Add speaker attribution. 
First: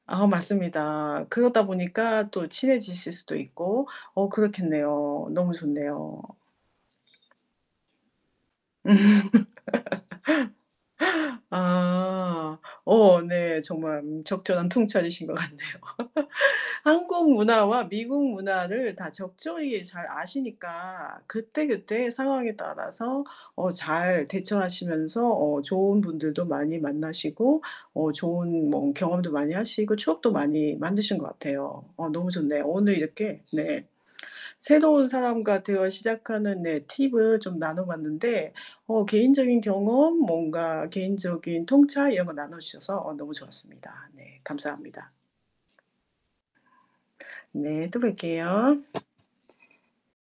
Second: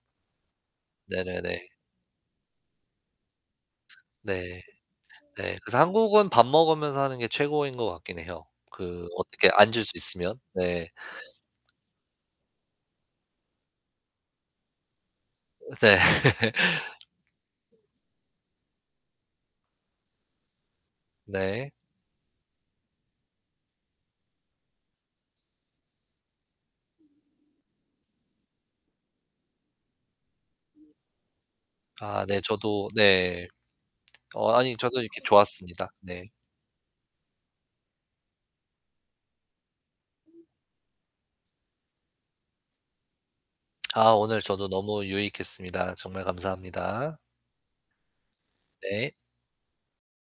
Speaker 1: 아 맞습니다. 그러다
Speaker 2: 네네네.
Speaker 1: 보니까 또 친해지실 수도 있고 어
Speaker 2: 네.
Speaker 1: 그렇겠네요. 너무
Speaker 2: 네. 그래서
Speaker 1: 좋네요.
Speaker 2: 한국은 밥 먹으면서 하는 게 최고인 것 같긴 해요.
Speaker 1: 음.
Speaker 2: 그 어떻게 앉을 수 있으면. 네.
Speaker 1: 아. 어, 네 정말 음 적절한 통찰이신 것 같네요.
Speaker 2: 으 네.
Speaker 1: 한국 문화와 미국 문화를 다 적절히 잘 아시니까
Speaker 2: 네.
Speaker 1: 그때그때 상황에 따라서 어 잘 대처하시면서 어 좋은 분들도 많이 만나시고 어 좋은 뭔 경험도 많이 하시고, 추억도 많이
Speaker 2: [unintelligible]
Speaker 1: 만드신 것 같아요. 어
Speaker 2: 아
Speaker 1: 너무
Speaker 2: 네.
Speaker 1: 좋네요.
Speaker 2: 저도
Speaker 1: 오늘 이렇게
Speaker 2: 네.
Speaker 1: 네
Speaker 2: 어 아니 저도
Speaker 1: 새로운
Speaker 2: 이렇게
Speaker 1: 사람과 대화
Speaker 2: 좋았습니다. 네.
Speaker 1: 시작하는 네 팁을 좀 나눠 봤는데, 어 개인적인 경험,
Speaker 2: [unintelligible]
Speaker 1: 뭔가 개인적인 통찰 이런 걸 나눠주셔서 어 너무 좋았습니다.
Speaker 2: 아
Speaker 1: 네,
Speaker 2: 오늘 저도 너무
Speaker 1: 감사합니다.
Speaker 2: 유익했습니다. 정말 감사합니다.
Speaker 1: 네, 또 뵐게요.
Speaker 2: 네.